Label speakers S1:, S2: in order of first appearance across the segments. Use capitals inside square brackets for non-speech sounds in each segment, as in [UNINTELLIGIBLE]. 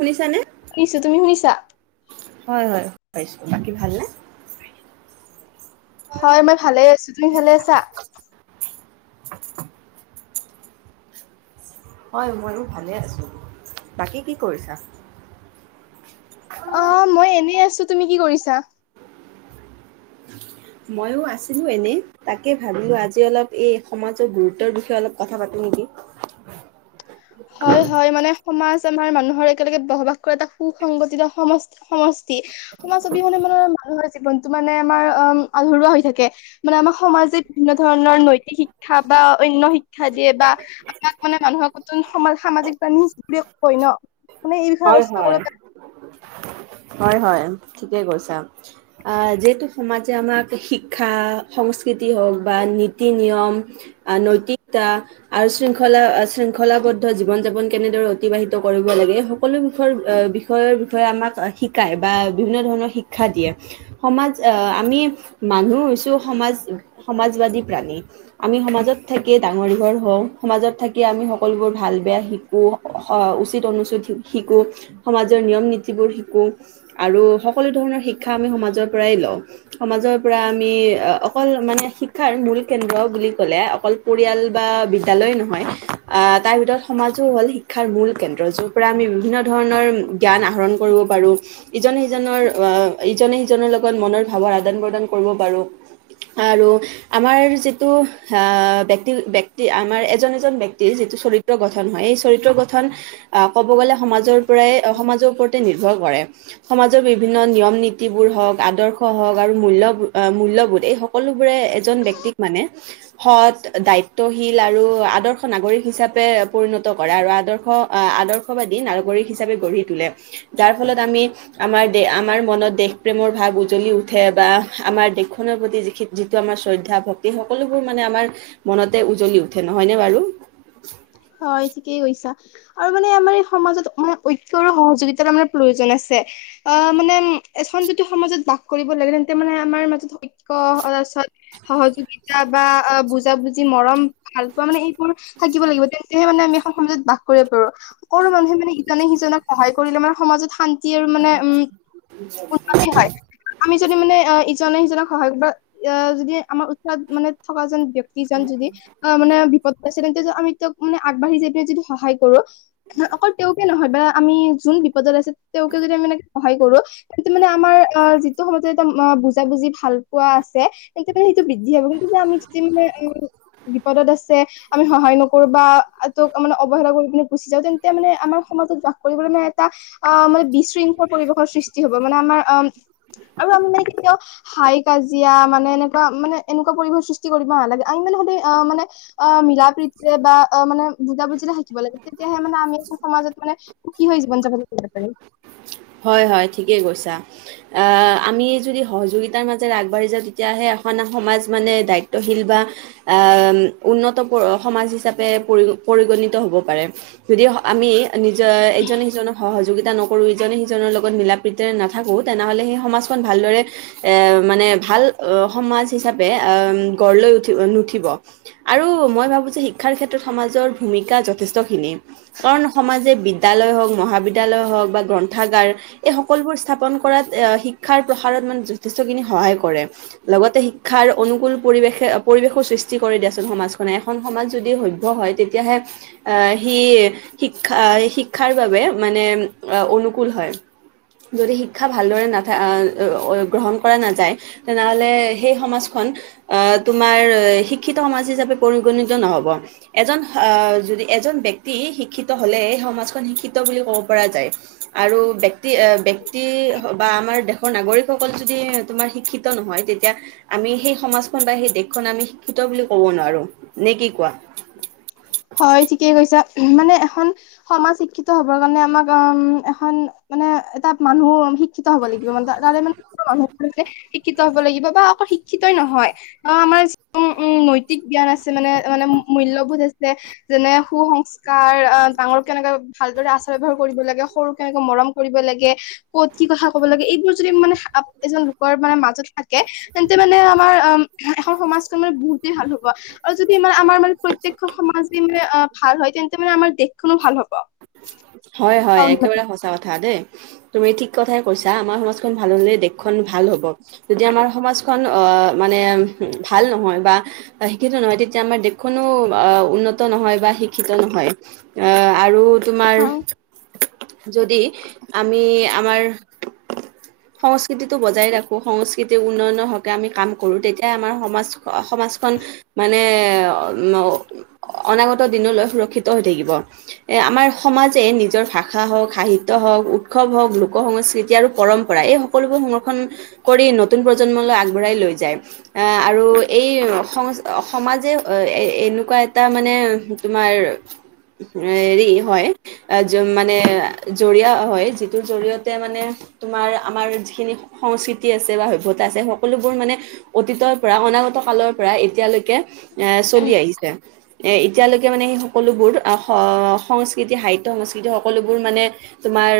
S1: শুনিছানে?
S2: শুনিছো, তুমি শুনিছা?
S1: হয় হয় পাইছো। বাকী ভালনে?
S2: হয় মই ভালে আছো। তুমি ভালে আছা?
S1: হয় ময়ো ভালে আছোঁ। বাকী কি কৰিছা?
S2: অ' মই এনেই আছো। তুমি কি কৰিছা?
S1: ময়ো আছিলোঁ এনেই তাকে ভাবিলোঁ আজি অলপ এই সমাজৰ গুৰুত্বৰ বিষয়ে অলপ কথা পাতোঁ নেকি। [INAUDIBLE]
S2: হয় হয় মানে সমাজ আমাৰ মানুহৰ একেলগে বসবাস কৰা এটা সু-সংগঠিত সমষ্ সমষ্টি। সমাজ অবিহনে মানে মানুহৰ জীৱনটো মানে আমাৰ অম আধৰুৱা হৈ থাকে। মানে আমাৰ সমাজে বিভিন্ন ধৰণৰ নৈতিক শিক্ষা বা অন্য শিক্ষা দিয়ে বা তাক মানে মানুহৰ কুতুন সমা সামাজিক প্ৰাণী হিচাপেও কয় ন মানে এই বিষয়ে
S1: হয়
S2: আলোচনা
S1: হয়,
S2: কৰি
S1: হয় হয়, ঠিকে কৈছা। আ যিহেতু সমাজে আমাক শিক্ষা, সংস্কৃতি হওঁক বা নীতি নিয়ম আ নৈতিকতা। আৰু শৃংখলা আ শৃংখলাবদ্ধ জীৱন যাপন কেনেদৰে অতিবাহিত কৰিব লাগে, স সকলো বিষয়ৰ বিষয়ৰ বিষয়ে আমাক শিকায় বা বিভিন্ন ধৰণৰ শিক্ষা দিয়ে। সমাজ আহ আমি মানুহ হৈছো সমাজ সমাজবাদী প্ৰাণী। আমি সমাজত থাকিয়ে ডাঙৰ দীঘল হওঁ সমাজত থাকিয়ে আমি সকলোবোৰ ভাল বেয়া শিক শিকো অহ, উচিত অনুচিত শিকো, সমাজৰ নিয়ম নীতিবোৰ শিকো। আৰু সকলো ধৰণৰ শিক্ষা আমি সমাজৰ পৰাই লওঁ। সমাজৰ পৰা আমি অকল মানে শিক্ষাৰ মূল কেন্দ্ৰ বুলি ক'লে অকল। পৰিয়াল বা বিদ্য়ালয় নহয় আহ তাৰ ভিতৰত সমাজো হ'ল শিক্ষাৰ মূল কেন্দ্ৰ যৰ পৰা আমি। বিভিন্ন ধৰণৰ জ্ঞান আহৰণ কৰিব পাৰোঁ। ইজনে সিজনৰ আহ ইজনে সিজনৰ লগত মনৰ ভাৱৰ আদান প্ৰদান কৰিব পাৰো। আৰু আমাৰ যিটো ব্যক্তি ব্যক্তি আমাৰ এজন এজন। যিটো চৰিত্ৰ গঠন হয় এই চৰিত্ৰ গঠন আহ। ক'ব গ'লে সমাজৰ পৰাই সমাজৰ ওপৰতে নিৰ্ভৰ কৰে। সমাজৰ বিভিন্ন নিয়ম নীতিবোৰ হওঁক আদৰ্শ হওক আৰু মূল্যব মূল্যবোধ এই হ। সকলোবোৰে এজন ব্যক্তিক মানে। সৎ দায়িত্বশীল আৰু আদৰ্শ নাগৰিক হিচাপে পৰিণত কৰে আৰু আদৰ্শ। আহ আদৰ্শবাদী নাগৰিক হিচাপে গঢ়ি তোলে যাৰ ফলত আমি। আমাৰ দ আমাৰ মনত দেশ প্ৰেমৰ ভাৱ উজ্বলি উঠে বা আমাৰ দেশখনৰ প্ৰতি যিখিন। যিটো আমাৰ শ্ৰদ্ধা ভক্তি সকলোবোৰ মানে আমাৰ মনতে উজ্বলি উঠে নহয়নে বাৰু।
S2: হয়, ঠিকেই কৈছা। আৰু মানে আমাৰ এই সমাজত মানে ঐক্যৰ সহযোগিতাৰ আমাৰ প্ৰয়োজন আছে। অ মানে এখন যতি সমাজত বাস কৰিব লাগে তেন্তে মানে আমাৰ মাজত। ইক [UNINTELLIGIBLE] সহযোগিতা বা বুজা বুজি মৰম ভাল পোৱা মানে এইবোৰ। থাকিব লাগিব তেন্তেহে মানে আমি। সমাজত বাস কৰিব পাৰো সকলো মানুহে মানে ইজনে সিজনক সহায় কৰিলে মানে সমাজত শান্তি। আৰু মানে উ উন্নতি হয়। আমি যদি মানে ইজনে সিজনক সহায় বা এ যদি আমাৰ উৎসাহ মানে থকা যেন ব্যক্তি। যদি আহ মানে বিপদ আছে তেন্তে আমি তেওঁক মানে আগবাঢ়ি যাই পিনে যদি সহায় কৰো। অকল তেওঁকে নহয় বা আমি যোন বিপদত আছে তেওঁকে যদি আমি এনেকে সহায় কৰো। সেইটো মানে আমাৰ অ যিটো সময়তে এটা বুজা বুজি ভাল। কোৱা আছে তেন্তে মানে সেইটো বৃদ্ধি হাব কিন্তু যে আমি যদি মানে এ বিপদত আছে। আমি সহায় নকৰো বা তোক মানে অৱহেলা কৰি কিনে। গুচি যাওঁ তেন্তে মানে আমাৰ সমাজত বাস কৰিবলৈ মানে এটা। অ' মানে বিশৃংখল পৰিৱেশৰ সৃষ্টি হ'ব মানে আমাৰ অ' আৰু আমাৰ মানে কেতিয়াও। হাই কাজিয়া মানে এনেকুৱা মানে এনেকুৱা পৰিৱেশৰ সৃষ্টি কৰিব নালাগে আমি মানে [UNINTELLIGIBLE] অ' মানে। অ' মিলা প্ৰীতিৰে বা অ' মানে বুজাবুজিৰে থকিব লাগে তেতিয়াহে মানে আমি এখন সমাজত মানে। সুখী হৈ জীৱন জাপন কৰিব পাৰিম।
S1: হয় হয় ঠিকেই কৈছা। অ' আমি যদি সহযোগিতাৰ মাজেৰে আগবাঢ়ি যাওঁ তেতিয়াহে এখন সমাজ মানে দায়িত্বশীল বা। অ' উন্নত সমাজ হিচাপে পৰি পৰিগণিত হ'ব পাৰে। যদি আমি নিজৰ ইজনে সিজনৰ সহযোগিতা নক। সৰু ইজনে সিজনৰ লগত মিলা প্ৰীতেৰে নাথাকোঁ তেনেহ'লে সেই সমাজখন ভালদৰে। এ মানে ভাল সমাজ হিচাপে আহ গঢ় লৈ উঠি নুঠিব। আৰু মই ভাবোঁ যে শিক্ষাৰ ক্ষেত্ৰত সমাজৰ ভূমিকা যথেষ্টখিনি। কাৰণ সমাজে বিদ্য়ালয় হওক মহাবিদ্যালয় হওক বা। গ্ৰন্থাগাৰ এই সকলোবোৰ স্থাপন কৰাত শিক্ষাৰ প্ৰসাৰত মানে যথেষ্টখিনি সহায় কৰে। লগতে শিক্ষাৰ অনুকুল পৰিৱেশে পৰিৱেশো সৃষ্টি কৰি দিয়াচোন সমাজখনে এখন সমাজ যদি সভ্য হয় তে। তেতিয়াহে আহ সি শিক্ষা শিক্ষাৰ বাবে মানে। [UNINTELLIGIBLE] অনুকূল হয়। যদি শিক্ষা ভালদৰে নাথা গ্ৰহণ কৰা নাযায়, তেনেহ'লে সেই সমাজখন অ' তোমাৰ শিক্ষিত সমাজ হিচাপে পৰিগণিত নহ'ব। এজন অ' যদি এজন ব্যক্তি শিক্ষিত হ'লে সমাজখন শিক্ষিত বুলি ক'ব পৰা যায়। আৰু বক্তি এ ব্যক্তি বা আমাৰ দেশ দেশৰ নাগৰিকসকল যদি তোমাৰ শিক্ষিত নহয়। তেতিয়া আমি সেই সমাজখন বা সেই দেশখন আমি শিক্ষিত বুলি ক'ব নোৱাৰোঁ। নে কি কোৱা?
S2: হয়, ঠিকেই কৈছা। [UNINTELLIGIBLE] মানে এখন সমাজ শিক্ষিত হ'বৰ কাৰণে আমাক আ--ম এখন মানে এটা মানুহ শিক্ষিত হ'ব লাগিব [UNINTELLIGIBLE] শিক্ষিত হ'ব লাগিব বা আ শিক্ষিতই নহয়। অ' আমাৰ [UNINTELLIGIBLE] উম, উম, নৈতিক জ্ঞান আছে মানে, মানে মূল্যবোধ আছে। যেনে সুসংস্কাৰ ডাঙৰ কেনেকৈ ভালদৰে আচাৰ ব্যৱহাৰ কৰিব লাগে। সৰুক কেনেকৈ মৰম কৰিব লাগে। ক'ত কি কথা ক'ব লাগে, এইবোৰ যদি মানে এজন লোকৰ মানে মাজত থাকে। তেন্তে মানে আমাৰ আম এখন সমাজখন মানে বহুতেই ভাল হ'ব আৰু যদি ই আমাৰ মানে প্ৰত্যেক [UNINTELLIGIBLE] সমা এ ভাল হয়। তেন্তে মানে আমাৰ দেশখনো ভাল হ'ব।
S1: হয় হয়, একেবাৰে সঁচা কথা দেই। তুমি ঠিক কথাই কৈছা। আমাৰ সমাজখন ভাল হ'লে দেশখন ভাল হ'ব। যদি আমাৰ সমাজখন অ' মানে ভাল নহয় বা শিক্ষিত নহয় তেতিয়া আমাৰ দেশখনো আ' উন্নত নহয় বা শিক্ষিত নহয়। এ' আৰু তোমাৰ
S2: হয়
S1: যদি আমি আমাৰ সংস্কৃতিটো বজাই ৰাখো, সংস্কৃতিৰ উন্নয়নৰ হকে আমি কাম কৰো। তেতিয়া আমাৰ সমাজ অ সমাজখন মানে [UNINTELLIGIBLE] অনাগত দিনলৈ সুৰক্ষিত হৈ থাকিব, এ আমাৰ সমাজ [UNINTELLIGIBLE] নিজৰ ভাষা হওঁক সাহিত্য হওঁক, উৎসৱ হওঁক, লোক সংস্কৃতি আৰু পৰম্পৰা এই সকলোবোৰ সংৰক্ষণ কৰি নতুন প্ৰজন্মলৈ আগবঢ়াই লৈ যায়, আ' আৰু এই সং সমাজে এ এ এনেকুৱা এটা মানে তোমাৰ, হেৰি হয়। অ' [UNINTELLIGIBLE] মানে জৰিয়া হয়। যিটোৰ জৰিয়তে মানে তোমাৰ আমাৰ যিখিনি সংস্কৃতি আছে বা সভ্যতা আছে, সকলোবোৰ মানে অতীতৰ পৰা অনাগত কালৰ পৰা এতিয়ালৈকে এ চলি আহিছে। এ এতিয়ালৈকে মানে সেই সকলোবোৰ স সংস্কৃতি সাহিত্য সংস্কৃতি সকলোবোৰ মানে তোমাৰ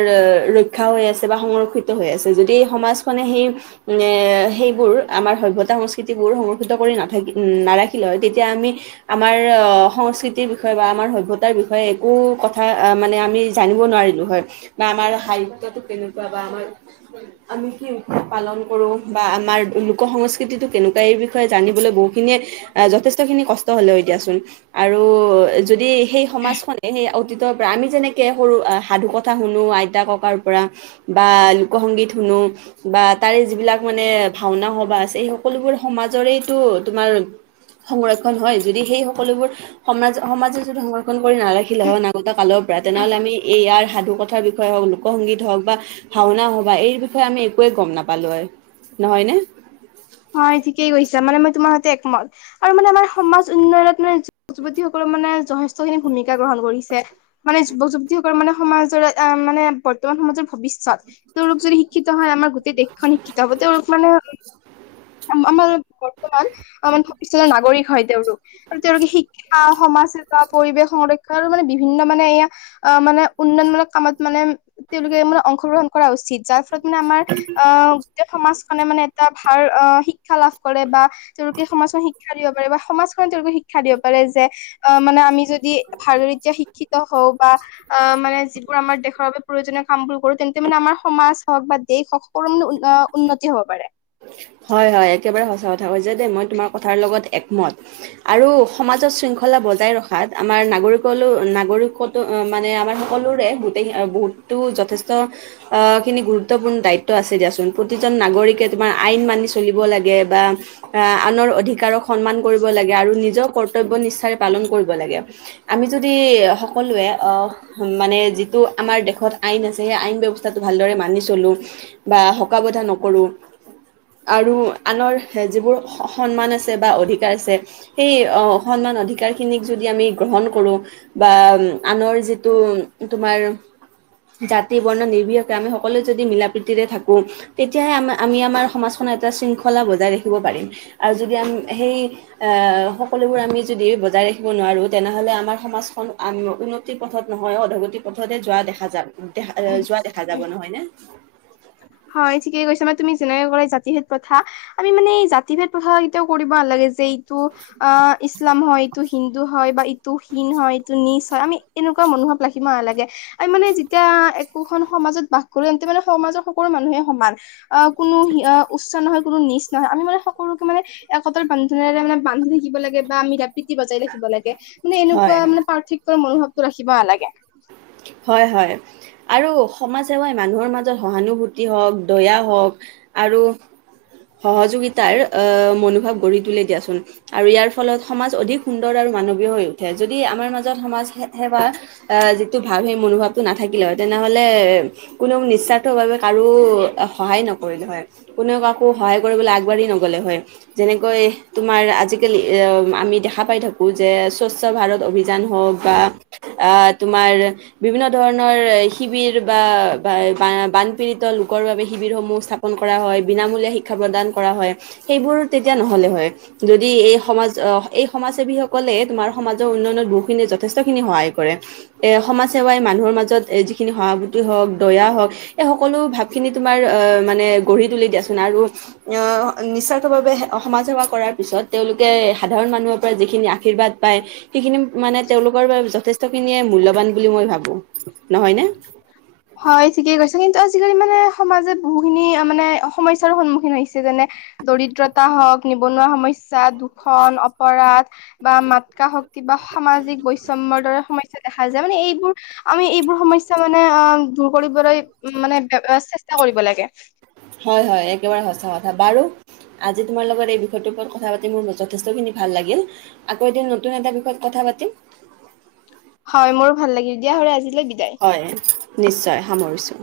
S1: ৰক্ষা হৈ আছে বা সংৰক্ষিত হৈ আছে। যদি সমাজখনে সেই মানে সেইবোৰ আমাৰ সভ্যতা সংস্ক স্থিতিবোৰ সংৰক্ষিত কৰি নাথাকি নাৰাখিলে হয়। তেতিয়া আমি আমাৰ অ সংস্কৃতিৰ বিষয়ে বা আমাৰ সভ্যতাৰ বিষয়ে একো ক কথা মানে আমি জানিব নোৱাৰিলো হয় বা আমাৰ সাহিত্যটো কেনেকুৱা বা আমাৰ আমি কি পালন কৰো বা আমাৰ লোক সংস্কৃতিটো কেনেকুৱা? এই বি বিষয়ে জানিবলৈ বহুখিনিয়ে যথেষ্ট খিনি কষ্ট হল হয় দিয়াচোন। আৰু যদি সেই সমাজখন সেই [UNINTELLIGIBLE] পৰা আমি যেনেকে সৰু সাধু কথা শুনো, আইতা ককাৰ পৰা বা লোকসংগীত শুনো, বা তাৰে যিবিলাক মানে ভাওনা সভা আছে। সেই সকলোবোৰ সমাজৰেইতো তোমাৰ সংৰক্ষণ হয়। যদি সেই সকলোবোৰ সমাজ সমাজে যদি সংৰক্ষণ কৰি নাৰাখিলে হয় [UNINTELLIGIBLE] [UNINTELLIGIBLE] তেনেহ'লে আমি এই ইয়াৰ সাধু কথাৰ বিষয়ে হওঁক, লোকসংগীত হওঁক বা ভাওনা সভা এই বিষয়ে আমি একোৱে গ'ম নাপালো হয় নহয় নে?
S2: হয়ঁ ঠিকেই কৈছা মানে মই তোমাৰ হতে একমত আৰু মানে আমাৰ সমাজ উন্নয়নত মানে যুৱতী সকললে মানে যথেষ্ট খিনি ভূমিকা গ্ৰহণ কৰিছে, মানে যুৱক যুৱতী সকলে তেওঁলোক মানে সমাজৰ এ মানে বৰ্তমান সমাজৰ ভৱিষ্যত, তেওঁলোক যদি শিক্ষিত হয় আমাৰ গো- গোটেই দেশখন শিক্ষিত হ'ব তেওঁলোক মানে আ আমাৰ বৰ্তমান আমাৰ ভৱিষ্যতৰ নাগৰিক হয় তেওঁলোক। আৰু তেওঁলোকে শিক্ষা সমাজ সেৱা পৰিৱেশ সংৰক্ষণ আৰু মানে বিভিন্ন মানে এয়া অঁ মানে উন্নয়নমূলক কামত মানে তেওঁলোকে মানে অংশগ্ৰহণ কৰা উচিত যাচ মানে আমাৰ আহ গোটেই সমাজখনে মানে এটা ভাল অঁ শিক্ষা লাভ কৰে বা। তেওঁলোকে সমাজখন শিক্ষা দিব পাৰে বা সমাজখনত তেওঁলোকে শিক্ষা দিব পাৰে যে- অঁ মানে আমি যদি ভালকে শিক্ষিত হওঁ বা আহ মানে যিবোৰ আমাৰ দেশৰ বাবে প্ৰয়োজনীয় কামবোৰ কৰো তেন্তে মানে আমাৰ সমাজ হওঁক বা দেশ হওঁক সকলো মানে উন্নতি হ'ব পাৰে।
S1: হয়ঁ হয়ঁ একেবাৰে সঁচা কথা কৈছে দেই মই তোমাৰ কথাৰ লগত একমত। আৰু সমাজত শৃংখলা বজাই ৰখাত আমাৰ নাগৰিকলো নাগৰিকত্ব ওম ওম মানে আমাৰ সকলোৰে গোটেই বহুতো যথেষ্ট। আহ খিনি গুৰুত্বপূৰ্ণ দায়িত্ব আছে দিয়াচোন প্ৰতিজন নাগৰিকে- তোমাৰ আইন মানি চলিব লাগে বা আনৰ অধিকাৰক সন্মান কৰিব লাগে আৰু নিজৰও কৰ্তব্য নিষ্ঠাৰে পালন কৰিব লাগে। আমি যদি সকলোৱে অহ মানে যিটো আমাৰ দেশত আইন আছে সেই আইন ব্যৱস্থাটো ভালদৰে মানি চলোঁ। বা হকাবধা নকৰো। আৰু আনৰ যিবোৰ সন্মান আছে বা অধিকাৰ আছে। সেই আসন্মান অধিকাৰ খিনিক যদি আমি গ্ৰহণ কৰোঁ- বা আনৰ যিটো তোমাৰ জাতি বৰ্ণ নিৰ্বিশিকে আমি সকলোৱে যদি মিলা প্ৰীতিৰে থাকো তেতিয়াহে আমাৰ আমি আমাৰ সমাজখননৰ এটা শৃংখলা বজাই ৰাখিব পাৰিম আৰু যদি আমি সেই- এ সকলোবোৰ আমি যদি বজাই ৰাখিব নোৱাৰোঁ তেনেহ'লে আমাৰ সমাজখন আন উন্নত উন্নতি পথত নহয় অধগতি পথতে যোৱা দেখা যাব দেখা যোৱা দেখা যাব নহয় নে?
S2: হয়ঁ ঠিকে কৈছা মই তুমি যেনেকে ক'লে জাতি ভেদ কথা আমি মানে জাতি ভেদ এতিয়াও কৰিব নালাগে যে যে এইটো অ ইছলাম হয়ঁ এইটো হিন্দু হয়ঁ বা তটো হীন হয় তটো নিজ হয় আমি এনেকুৱা মনোভাৱ ৰাখিব নালাগে আ মানে যেতিয়া একোখন সমাজত বাস কৰি তেতিয়া মানে সমাজৰ- সকলো মানুহে সমান আহ কোনো উচ্চ নহয় কোনো নিচ নহয় আমি মানে সকলোকে মানে একতাৰ বান্ধোনেৰে মানে বান্ধি থাকিব লাগে বাম প্ৰীতি বজাই ৰাকিব লাগে। মানে এনেকুৱা
S1: হয়
S2: মানে পাৰ্থক্যৰ মনোভাৱটো ৰাখিব নালাগে।
S1: হয়ঁ হয়ঁ! আৰু সমাজ সেৱাই মানুহৰ মাজত সহানুভূতি হওঁক দয়া হওঁক আৰু সহযোগিতাৰ এ মনোভাৱ গঢ়ি তোলি দিয়াচোন। আৰু ইয়াৰ ফলত সমাজ অধিক সুন্দৰ আৰু মানৱীয় হৈ উঠে যদি আমাৰ মাজত সমাজ সেৱা। আহ যিটো ভাৱ সেই মনোভাৱটো নাথাকিলে হয়ঁ তেনেহলে কোনো নিস্বাৰ্থ বাবে কাৰো সহায় নকৰিলে হয়ঁ। কোনেও কাকো সহায় কৰিবলৈ আগবাঢ়ি নগলে হয়ঁ। যেনেকৈ তোমাৰ আজিকালি আমি দেখা পাই থাকোঁ যে স্বচ্ছ ভাৰত অভিযান হওঁক। বাহ আ তোমাৰ- বিভিন্ন ধৰণৰ শিবিৰ বা বানপীড়িত লোকৰ বাবে শিবিৰ সমূহ ছাপ- কৰা হয় বিনামূলীয়া শিক্ষা প্ৰদান কৰা হয় সেইবোৰ তেতিয়া নহ'লে হয়। যদি এই সমাজ আহ এই সমাজ সেৱী সকলে তোমাৰ সমাজৰ উন্নয়নত বহুখিনি যথেষ্টখিনি সহায় কৰে। এ সমাজ- সেৱাই মানুহৰ মাজত যিখিনি সহাভুতি হওক দয়া হওক এই সকলো ভাৱখিনি তোমাৰ- মানে গঢ়ি তুলি দিয়াচোন আৰু- অঁ নিস্বাৰ্থভাৱে সমাজসেৱা কৰাৰ পিছত তেওঁলোকে সাধাৰণ মানুহৰ পৰা যিখিনি আশীৰ্বাদ পায়- সেইখিনি মানে তেওঁলোকৰ বাবে যথেষ্ট খিনিয়ে মূল্যবান বুলি মই ভাবো নহয় নে?
S2: হয় ঠিকেই কৈছে, কিন্তু আজিকালি মানে সমাজে বহুখিনি মানে সমস্যাৰো সন্মুখীন হৈছে যেনে- দৰিদ্ৰতা হওক নিবনুৱা সমস্যা দু- ষন অপৰাধ বা মাতকা শক্তি বা সামাজিক বৈষম্যৰ দৰে সম- স্যা দেখা যায় মানে এইবোৰ আমি এইবোৰ সমস্যা মানে অঁ' দূৰ কৰিবলৈ মানে চেষ্টা কৰিব লাগে।
S1: হয় হয়, একেবাৰে সঁচা কথা বাৰু- আজি তোমাৰ লগত এই বিষয়টোৰ ওপৰত কথা পাতি মোৰ যথেষ্টখিনি ভাল লাগিল। আকৌ এদিন নতুন এটা বিষয়ত কথা পাতিম।
S2: হয়, মোৰো ভাল লাগিল দিয়া হলে আজিলৈ বিদায়।
S1: হয়, নিশ্চয় সামৰিছোঁ।